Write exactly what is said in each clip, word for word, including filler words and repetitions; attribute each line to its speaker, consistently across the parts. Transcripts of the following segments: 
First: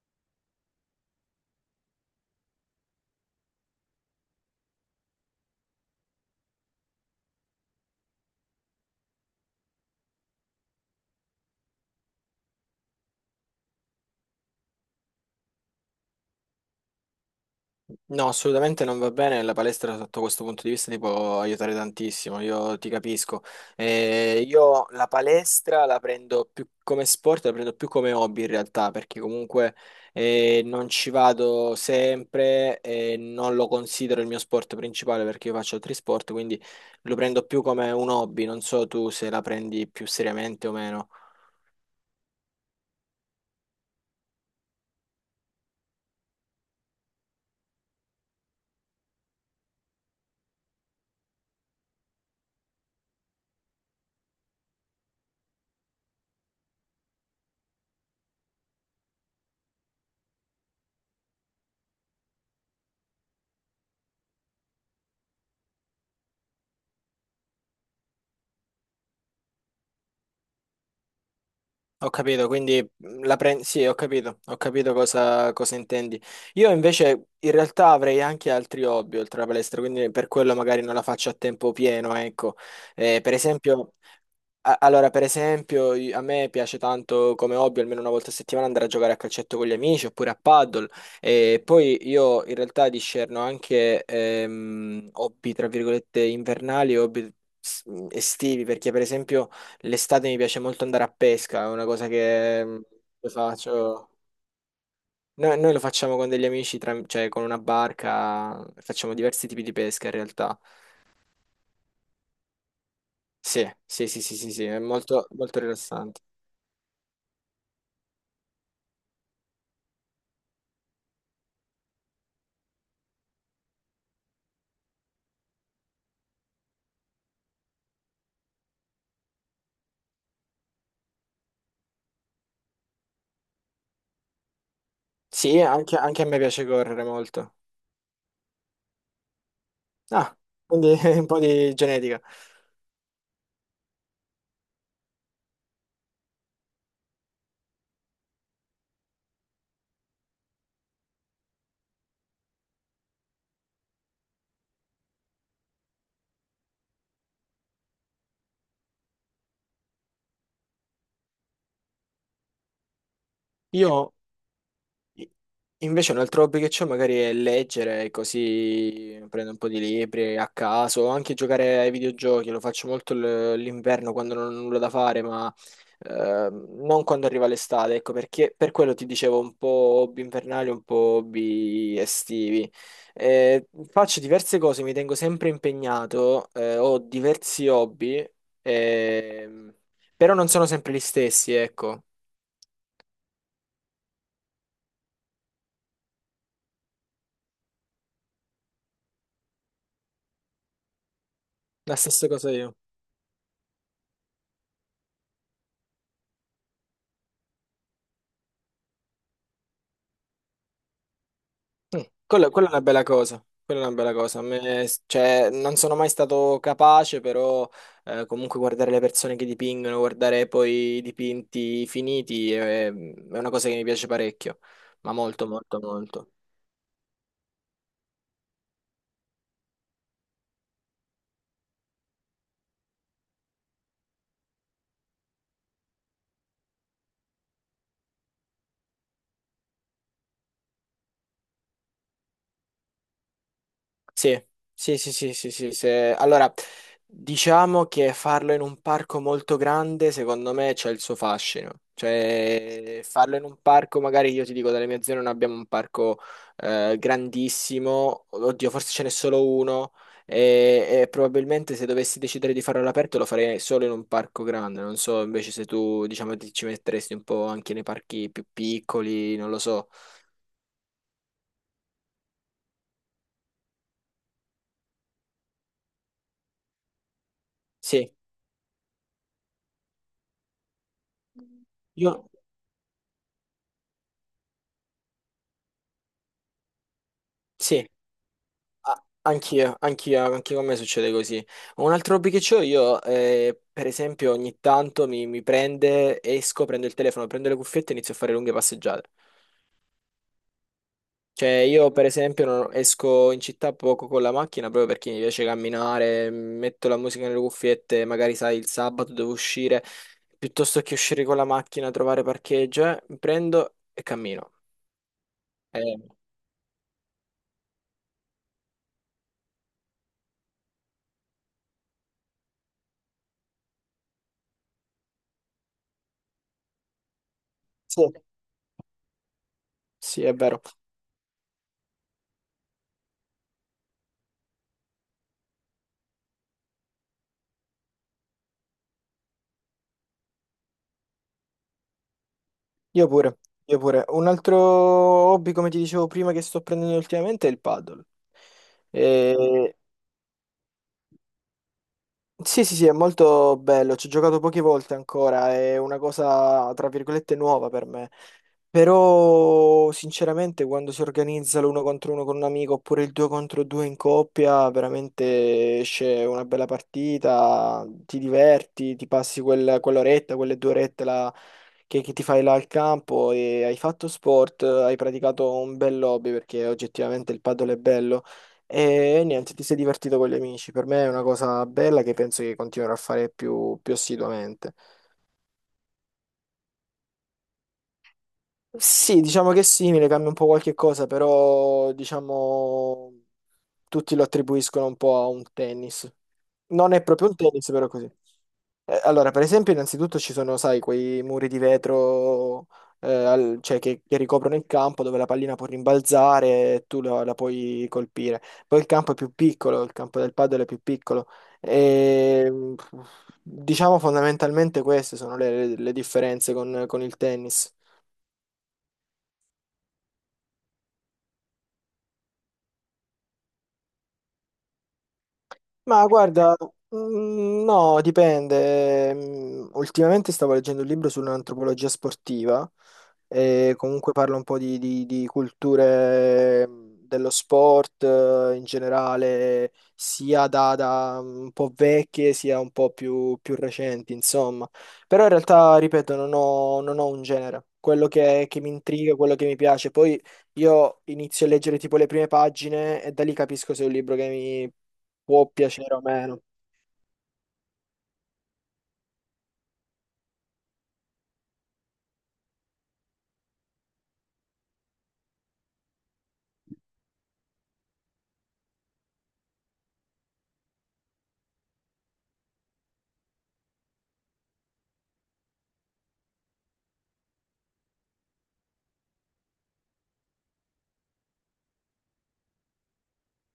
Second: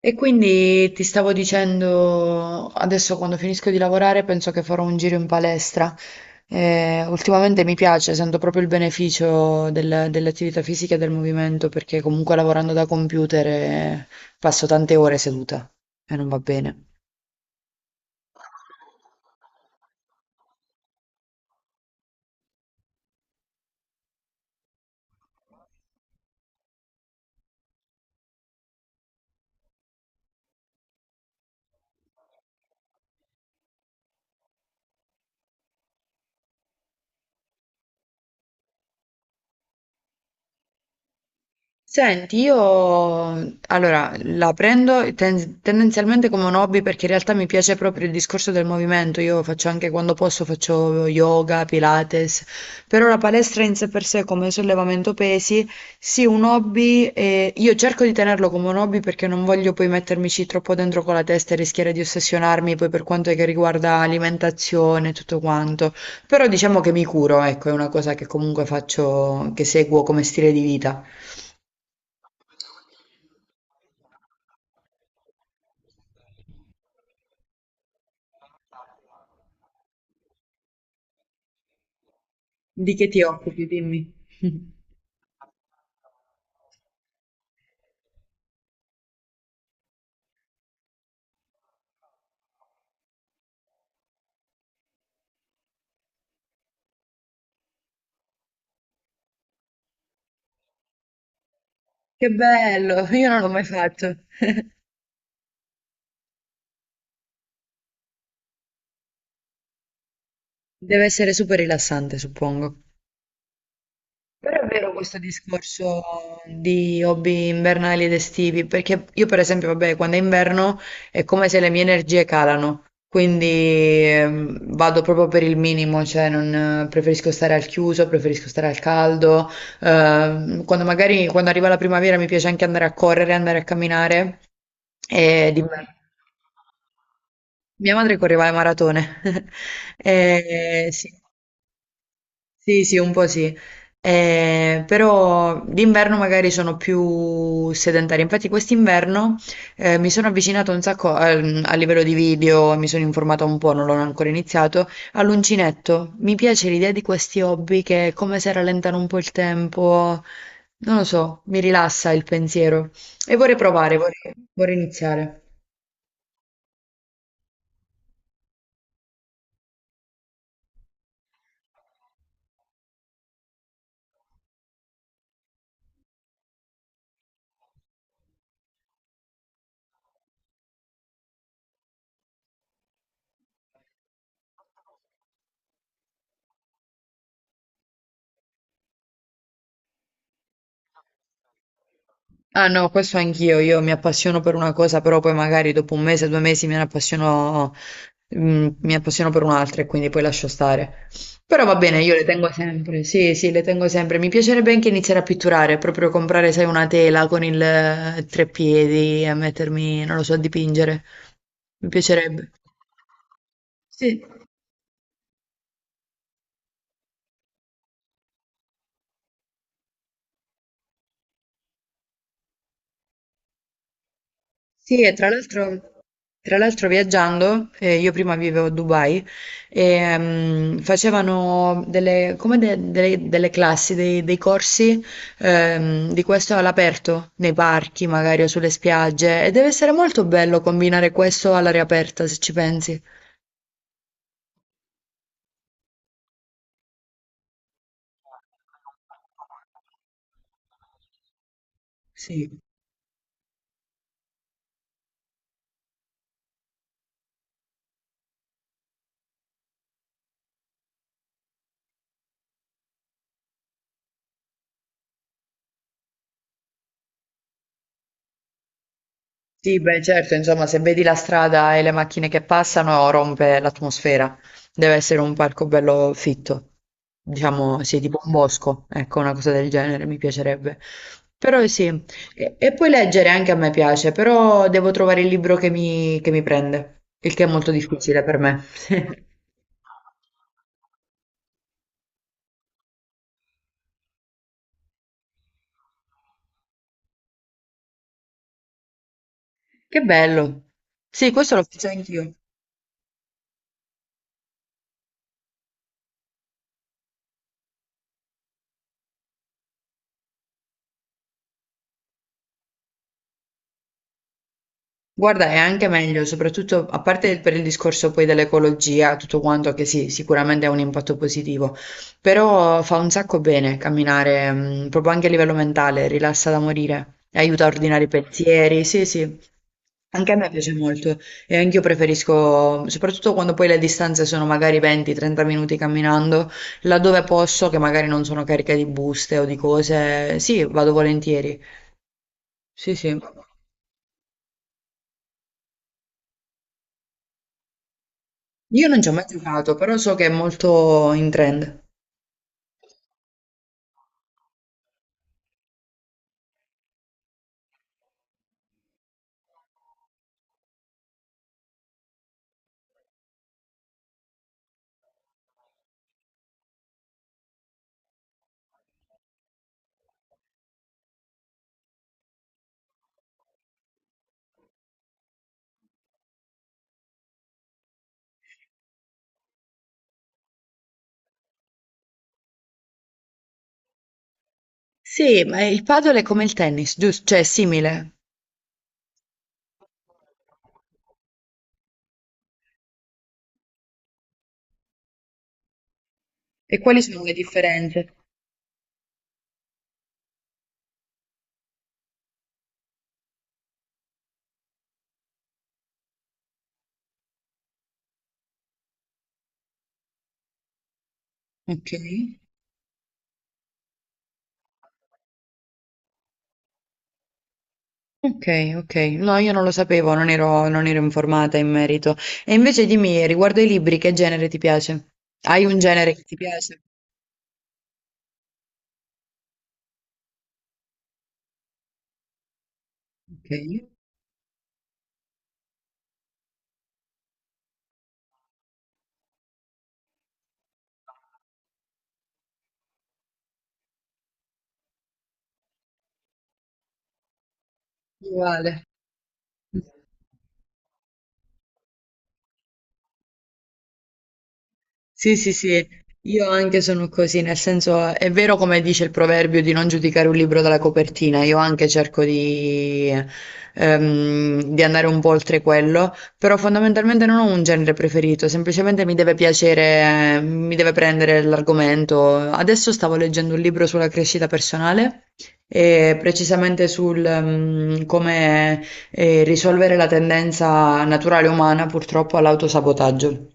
Speaker 1: E quindi ti stavo dicendo, adesso quando finisco di lavorare penso che farò un giro in palestra. Eh, ultimamente mi piace, sento proprio il beneficio del- delle attività fisiche e del movimento, perché comunque lavorando da computer eh, passo tante ore seduta e non va bene.
Speaker 2: No, assolutamente non va bene. La palestra sotto questo punto di vista ti può aiutare tantissimo, io ti capisco. Eh, io la palestra la prendo più come sport, la prendo più come hobby in realtà, perché comunque eh, non ci vado sempre e non lo considero il mio sport principale perché io faccio altri sport, quindi lo prendo più come un hobby. Non so tu se la prendi più seriamente o meno.
Speaker 1: Senti, io allora la prendo ten- tendenzialmente come un hobby perché in realtà mi piace proprio il discorso del movimento. Io faccio anche quando posso, faccio yoga, pilates, però la palestra in sé per sé come sollevamento pesi, sì, un hobby. Eh, io cerco di tenerlo come un hobby perché non voglio poi mettermici troppo dentro con la testa e rischiare di ossessionarmi poi per quanto che riguarda alimentazione e tutto quanto. Però diciamo che mi curo, ecco, è una cosa che comunque faccio, che seguo come stile di vita.
Speaker 2: Ho capito, quindi mhmm, la prendi. Sì, ho capito, ho capito cosa, cosa intendi. Io invece in realtà avrei anche altri hobby oltre alla palestra, quindi per quello magari non la faccio a tempo pieno, ecco.
Speaker 1: Di che ti
Speaker 2: Eh, per
Speaker 1: occupi,
Speaker 2: esempio,
Speaker 1: dimmi.
Speaker 2: a- allora, per esempio, i- a me piace tanto come hobby almeno una volta a settimana andare a giocare a calcetto con gli amici oppure a paddle e poi io in realtà discerno anche ehm, hobby tra virgolette invernali e hobby s- estivi perché per esempio l'estate mi piace molto andare a pesca, è una cosa
Speaker 1: Che
Speaker 2: che mm,
Speaker 1: bello, io
Speaker 2: io
Speaker 1: non l'ho mai
Speaker 2: faccio.
Speaker 1: fatto.
Speaker 2: Noi, noi lo facciamo con degli amici, tram- cioè con una barca, facciamo diversi tipi di pesca in realtà.
Speaker 1: Deve essere super rilassante, suppongo.
Speaker 2: Sì, sì, sì, sì, sì,
Speaker 1: Però
Speaker 2: sì,
Speaker 1: è
Speaker 2: è
Speaker 1: vero questo
Speaker 2: molto molto
Speaker 1: discorso
Speaker 2: rilassante.
Speaker 1: di hobby invernali ed estivi, perché io per esempio, vabbè, quando è inverno è come se le mie energie calano, quindi ehm, vado proprio per il minimo, cioè non, eh, preferisco stare al chiuso, preferisco stare al caldo, ehm, quando magari quando arriva la primavera mi piace anche andare a correre, andare a camminare, e
Speaker 2: Sì,
Speaker 1: d'inverno.
Speaker 2: anche, anche a me piace correre molto.
Speaker 1: Mia madre correva le maratone,
Speaker 2: Ah,
Speaker 1: Eh,
Speaker 2: quindi
Speaker 1: sì,
Speaker 2: un po' di genetica.
Speaker 1: sì, sì, un po' sì. Eh, però d'inverno magari sono più sedentaria. Infatti quest'inverno eh, mi sono avvicinata un sacco al- a, livello di video, mi sono informata un po', non l'ho ancora iniziato, all'uncinetto. Mi piace l'idea di questi hobby che è come se rallentano un po' il tempo, non lo so, mi rilassa il pensiero e vorrei
Speaker 2: Io
Speaker 1: provare, vorrei vorrei iniziare.
Speaker 2: invece un altro hobby che ho magari è leggere, così prendo un po' di libri a caso, o anche giocare ai videogiochi, lo faccio molto l- l'inverno quando non ho nulla da fare, ma ehm, non quando arriva l'estate, ecco perché per quello ti dicevo un po' hobby invernali, un po' hobby estivi. Eh, faccio diverse cose, mi tengo sempre impegnato, eh, ho diversi hobby, ehm, però non sono sempre gli stessi, ecco,
Speaker 1: Ah no, questo anch'io, io mi appassiono per una cosa, però poi magari dopo un mese, due mesi me ne appassiono, mm, mi appassiono per un'altra e quindi poi lascio stare. Però va
Speaker 2: la
Speaker 1: bene, io le
Speaker 2: stessa
Speaker 1: tengo
Speaker 2: cosa io.
Speaker 1: sempre, sì, sì, le tengo sempre. Mi piacerebbe anche iniziare a pitturare, proprio comprare, sai, una tela con il eh, treppiedi e mettermi, non lo so, a dipingere. Mi
Speaker 2: Mm,
Speaker 1: piacerebbe.
Speaker 2: Quella, quella è una bella cosa, quella è una bella
Speaker 1: Sì.
Speaker 2: cosa. A me, cioè, non sono mai stato capace, però eh, comunque guardare le persone che dipingono, guardare poi i dipinti finiti, è, è una cosa che mi piace parecchio,
Speaker 1: Sì, e
Speaker 2: ma
Speaker 1: tra
Speaker 2: molto, molto,
Speaker 1: l'altro
Speaker 2: molto.
Speaker 1: tra l'altro viaggiando, eh, io prima vivevo a Dubai, ehm, facevano delle, come de- delle, delle classi, dei, dei corsi ehm, di questo all'aperto, nei parchi magari o sulle spiagge, e deve essere molto bello combinare questo all'aria aperta, se ci pensi.
Speaker 2: Sì, sì, sì, sì, sì, sì, se- allora, diciamo che farlo in un parco molto grande, secondo me, c'è il suo fascino.
Speaker 1: Sì.
Speaker 2: Cioè, farlo in un parco, magari io ti dico, dalle mie zone non abbiamo un parco eh, grandissimo, oddio, forse ce n'è solo uno, e, e probabilmente se dovessi decidere di farlo all'aperto lo farei solo in un parco grande. Non so, invece se tu, diciamo, ti- ci metteresti un po' anche nei parchi più piccoli, non lo
Speaker 1: Sì,
Speaker 2: so.
Speaker 1: beh, certo, insomma, se vedi la strada e le macchine che passano, rompe l'atmosfera. Deve essere un parco bello fitto. Diciamo, sì,
Speaker 2: Sì,
Speaker 1: tipo un bosco, ecco, una cosa del genere, mi piacerebbe. Però sì,
Speaker 2: io...
Speaker 1: e, e poi leggere anche a me piace, però devo trovare il libro che mi, che mi prende, il che è molto
Speaker 2: Sì.
Speaker 1: difficile per me.
Speaker 2: A- Anch'io, anch'io, anche con me succede così. Un altro hobby che ho io, eh, per esempio, ogni tanto mi, mi prende, esco, prendo il telefono, prendo le cuffiette e inizio a fare lunghe passeggiate.
Speaker 1: Che bello. Sì,
Speaker 2: Cioè,
Speaker 1: questo l'ho fatto
Speaker 2: io per
Speaker 1: anch'io.
Speaker 2: esempio non- esco in città poco con la macchina proprio perché mi piace camminare, metto la musica nelle cuffiette, magari sai, il sabato devo uscire, piuttosto che uscire con la macchina, trovare parcheggio, eh, prendo e cammino.
Speaker 1: Guarda, è anche
Speaker 2: Eh,
Speaker 1: meglio, soprattutto a parte per il discorso poi dell'ecologia, tutto quanto che sì, sicuramente ha un impatto positivo, però fa un sacco bene camminare, mm, proprio anche a livello mentale, rilassa da morire, aiuta a
Speaker 2: sì,
Speaker 1: ordinare i pensieri, sì, sì.
Speaker 2: sì,
Speaker 1: Anche
Speaker 2: è
Speaker 1: a me
Speaker 2: vero.
Speaker 1: piace molto e anch'io preferisco, soprattutto quando poi le distanze sono magari venti trenta minuti camminando, laddove posso, che magari non sono carica di buste o di cose, sì, vado volentieri. Sì,
Speaker 2: Io
Speaker 1: sì.
Speaker 2: pure, io pure. Un altro hobby, come ti dicevo prima, che sto prendendo ultimamente è il paddle.
Speaker 1: Io
Speaker 2: Mm.
Speaker 1: non ci ho mai giocato,
Speaker 2: E,
Speaker 1: però so che è molto in trend.
Speaker 2: sì, sì, sì, è molto bello, ci ho giocato poche volte ancora, è una cosa, tra virgolette, nuova per me. Però, sinceramente, quando si organizza l'uno contro uno con un amico oppure il due contro due in coppia, veramente esce una bella partita, ti diverti, ti passi quel- quell'oretta, quelle due orette là che, che ti fai là al campo e hai fatto sport, hai praticato un bel hobby perché oggettivamente il padel è bello. E niente, ti sei divertito con gli amici. Per me è una cosa bella che penso che continuerò a fare più, più assiduamente.
Speaker 1: Sì, ma il padel è come il tennis, giusto? Cioè, è simile.
Speaker 2: Sì, diciamo che è simile, cambia un po' qualche cosa, però diciamo tutti lo attribuiscono un po' a un tennis.
Speaker 1: E
Speaker 2: Non
Speaker 1: quali
Speaker 2: è
Speaker 1: sono
Speaker 2: proprio
Speaker 1: le
Speaker 2: un tennis, però è così.
Speaker 1: differenze?
Speaker 2: Eh, Allora, per esempio, innanzitutto ci sono, sai, quei muri di vetro eh, al- cioè, che, che ricoprono il campo dove la pallina può rimbalzare e tu la, la puoi colpire. Poi il campo è più piccolo, il campo del padel è più piccolo.
Speaker 1: Ok.
Speaker 2: E, mh, diciamo fondamentalmente queste sono le, le differenze con, con il tennis.
Speaker 1: Ok, ok. No, io non lo sapevo, non ero, non ero informata in merito. E invece dimmi, riguardo ai libri, che genere ti piace? Hai un
Speaker 2: Ma
Speaker 1: genere che ti
Speaker 2: guarda,
Speaker 1: piace?
Speaker 2: mm, no, dipende. Mm, Ultimamente stavo leggendo un libro sull'antropologia sportiva
Speaker 1: Ok,
Speaker 2: e comunque parla un po' di, di- di culture mm, dello sport eh, in generale, sia da, da un po' vecchie sia un po' più, più recenti, insomma. Però in realtà, ripeto, non ho, non ho un genere. Quello che, che mi
Speaker 1: uguale.
Speaker 2: intriga, quello che mi piace. Poi io inizio a leggere tipo le prime pagine e da lì capisco se è un libro che mi
Speaker 1: Sì,
Speaker 2: può
Speaker 1: sì, sì,
Speaker 2: piacere o meno.
Speaker 1: io anche sono così, nel senso è vero come dice il proverbio di non giudicare un libro dalla copertina, io anche cerco di, ehm, di andare un po' oltre quello, però fondamentalmente non ho un genere preferito, semplicemente mi deve piacere, eh, mi deve prendere l'argomento. Adesso stavo leggendo un libro sulla crescita personale e precisamente sul, ehm, come, eh, risolvere la tendenza naturale umana purtroppo all'autosabotaggio.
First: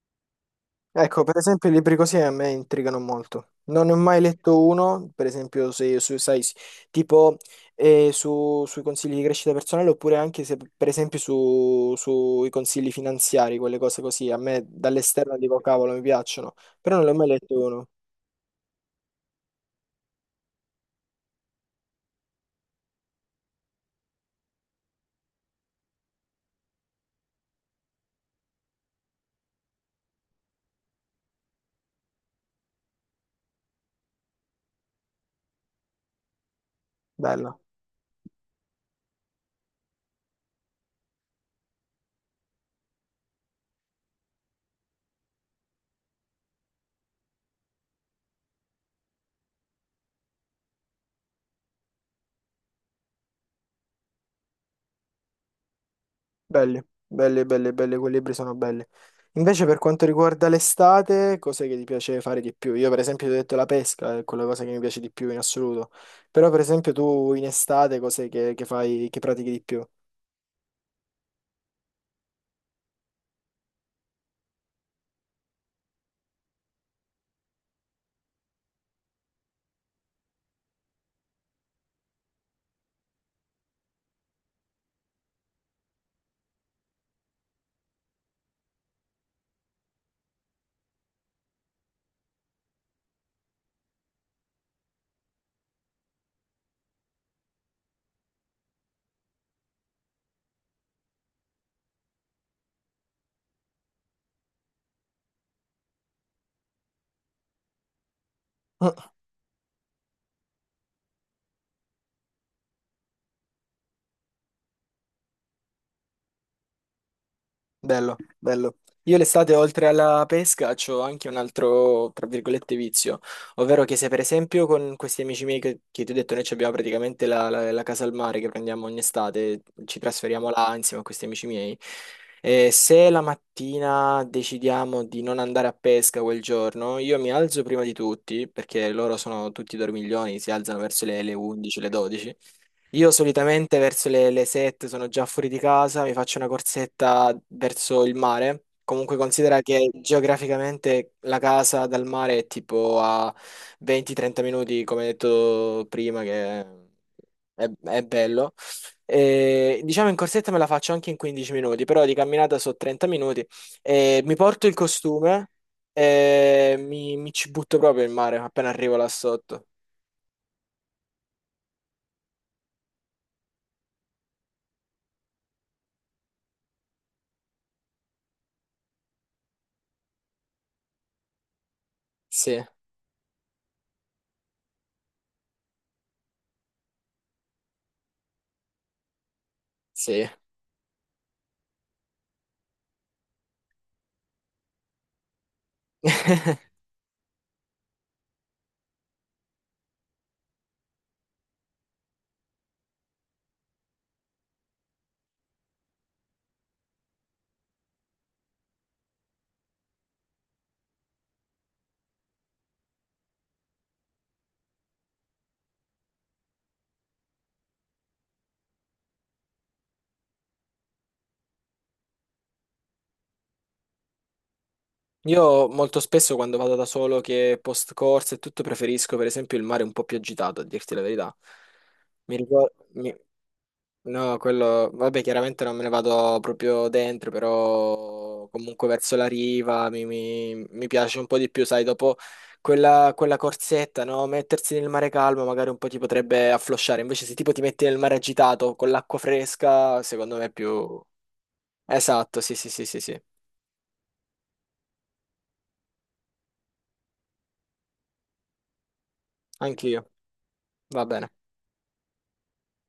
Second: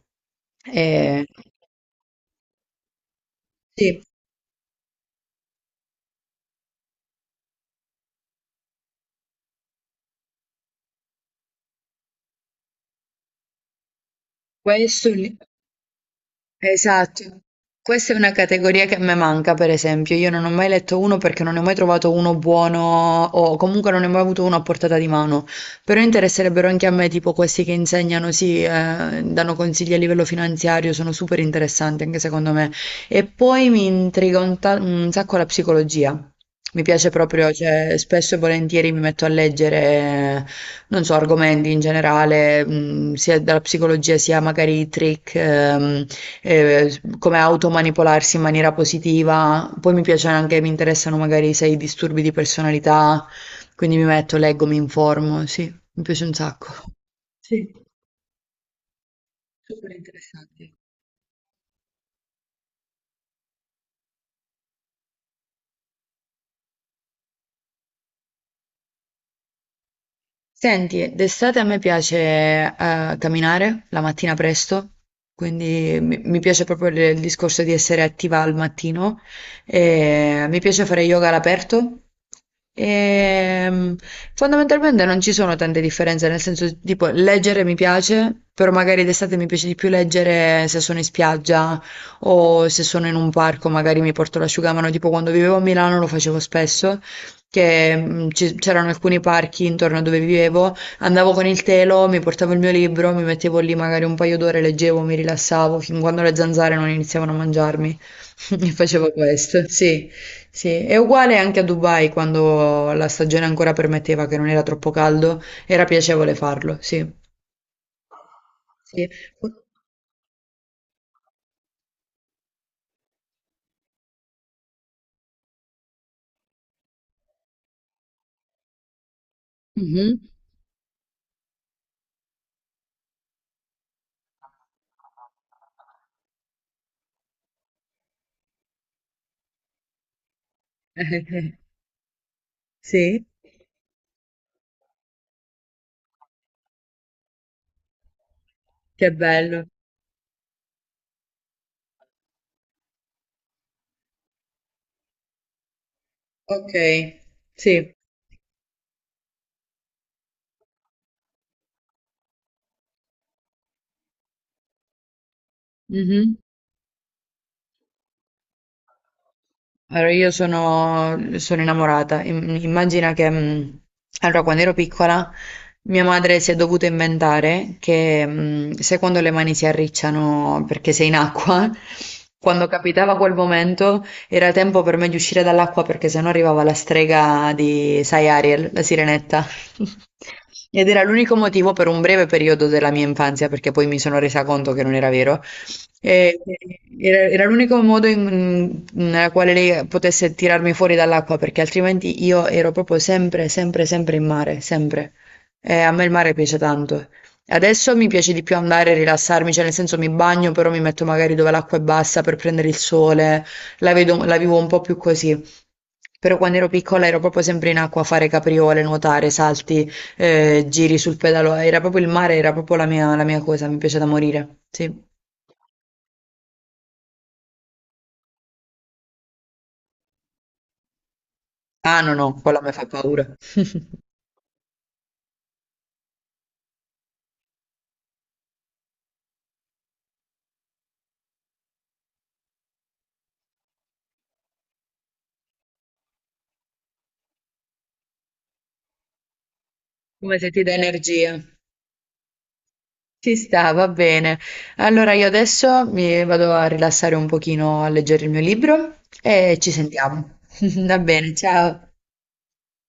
Speaker 2: Ecco,
Speaker 1: E-
Speaker 2: per esempio, i libri così a me intrigano molto. Non ne ho
Speaker 1: sì,
Speaker 2: mai letto uno, per esempio, se, su- sai, s- tipo eh, su- sui consigli di crescita personale, oppure anche se, per esempio, su- sui consigli finanziari, quelle cose così. A me
Speaker 1: questo lì.
Speaker 2: dall'esterno dico, cavolo, mi piacciono, però non ne ho mai
Speaker 1: Esatto.
Speaker 2: letto uno.
Speaker 1: Questa è una categoria che a me manca, per esempio. Io non ho mai letto uno perché non ne ho mai trovato uno buono o comunque non ne ho mai avuto uno a portata di mano. Però interesserebbero anche a me, tipo questi che insegnano, sì, eh, danno consigli a livello finanziario, sono super interessanti anche secondo me. E poi mi intriga un, ta- un sacco la psicologia. Mi piace proprio,
Speaker 2: Bello.
Speaker 1: cioè, spesso e volentieri mi metto a leggere, non so, argomenti in generale, mh, sia dalla psicologia sia magari i trick. Ehm, eh, s- come automanipolarsi in maniera positiva. Poi mi piace anche, mi interessano magari se hai disturbi di personalità, quindi mi metto, leggo, mi informo, sì, mi piace un sacco.
Speaker 2: Belle, belle,
Speaker 1: Sì,
Speaker 2: belle, belle, quei libri sono belle. Invece per
Speaker 1: super
Speaker 2: quanto riguarda
Speaker 1: interessante.
Speaker 2: l'estate, cos'è che ti piace fare di più? Io per esempio ti ho detto la pesca, è quella cosa che mi piace di più in assoluto. Però per esempio tu in estate cos'è che, che fai, che pratichi di più?
Speaker 1: Senti, d'estate a me piace eh, camminare la mattina presto, quindi mi, mi piace proprio il, il discorso di essere attiva al mattino. E mi piace fare yoga all'aperto. E, mm, Fondamentalmente non ci sono tante differenze, nel senso tipo leggere mi piace, però magari d'estate mi piace di più leggere se sono in spiaggia o se sono in un parco, magari mi porto l'asciugamano, tipo quando vivevo a Milano lo facevo spesso che mh, ci- c'erano alcuni parchi intorno a dove vivevo, andavo con il telo, mi portavo il mio libro, mi mettevo lì magari un paio d'ore, leggevo, mi rilassavo, fin quando le zanzare non iniziavano a mangiarmi. E facevo questo, sì, sì. È uguale anche a Dubai, quando la stagione ancora permetteva che non era troppo caldo, era piacevole farlo, sì.
Speaker 2: Bello, bello.
Speaker 1: Sì.
Speaker 2: Io l'estate, oltre alla pesca, ho anche un altro, tra virgolette, vizio, ovvero che se per esempio con questi amici miei che, che ti ho detto, noi, ci abbiamo praticamente la, la- la casa al mare che prendiamo ogni estate, ci
Speaker 1: Mhm.
Speaker 2: trasferiamo là insieme a questi amici miei, e se la mattina decidiamo di non andare a pesca quel giorno, io mi alzo prima di tutti, perché loro sono tutti dormiglioni, si alzano verso le, le undici, le dodici. Io
Speaker 1: Sì,
Speaker 2: solitamente verso le, le sette sono già fuori di casa, mi faccio una corsetta verso il mare.
Speaker 1: che
Speaker 2: Comunque considera
Speaker 1: bello.
Speaker 2: che geograficamente la casa dal mare è tipo a venti trenta minuti, come detto prima, che
Speaker 1: Ok,
Speaker 2: è,
Speaker 1: sì.
Speaker 2: è bello. E, diciamo in corsetta me la faccio anche in quindici minuti, però di camminata so trenta minuti. E mi porto il costume
Speaker 1: Mhm.
Speaker 2: e mi, mi ci butto proprio in mare appena arrivo là sotto.
Speaker 1: Allora, io sono, sono innamorata. Im- Immagina che, mh, allora, quando ero piccola, mia madre si è dovuta inventare che, mh, se quando le mani si arricciano perché sei in acqua,
Speaker 2: Sì,
Speaker 1: quando capitava quel momento, era tempo per me di uscire dall'acqua perché sennò arrivava la strega di, sai, Ariel, la sirenetta.
Speaker 2: sì.
Speaker 1: Ed era l'unico motivo per un breve periodo della mia infanzia, perché poi mi sono resa conto che non era vero, e- era era l'unico modo in- nella quale lei potesse tirarmi fuori dall'acqua, perché altrimenti io ero proprio sempre, sempre, sempre in mare, sempre. E a me il mare piace tanto. Adesso mi piace di più andare a rilassarmi, cioè nel senso mi bagno, però mi metto magari dove l'acqua è bassa per prendere il sole, la vedo- la vivo un po' più così. Però quando ero piccola ero proprio sempre in acqua a fare capriole, nuotare, salti, eh, giri sul pedalò. Era proprio il mare, era proprio la mia, la mia cosa, mi piace da morire. Sì.
Speaker 2: Io molto spesso quando vado da solo che post corsa e tutto preferisco per esempio il mare un po' più agitato, a dirti la verità.
Speaker 1: Ah no, no,
Speaker 2: Mi
Speaker 1: quella mi
Speaker 2: ricordo...
Speaker 1: fa paura.
Speaker 2: No, quello... Vabbè, chiaramente non me ne vado proprio dentro, però comunque verso la riva mi, mi- mi piace un po' di più, sai, dopo quella, quella corsetta, no? Mettersi nel mare calmo magari un po' ti potrebbe afflosciare, invece se tipo ti metti nel mare agitato con l'acqua fresca,
Speaker 1: Come
Speaker 2: secondo me
Speaker 1: se
Speaker 2: è
Speaker 1: ti dà
Speaker 2: più...
Speaker 1: energia.
Speaker 2: Esatto, sì, sì, sì, sì, sì.
Speaker 1: Ci sta, va bene. Allora io adesso mi vado a rilassare un pochino a leggere il mio libro e ci
Speaker 2: Anch'io.
Speaker 1: sentiamo. Va
Speaker 2: Va bene.
Speaker 1: bene, ciao.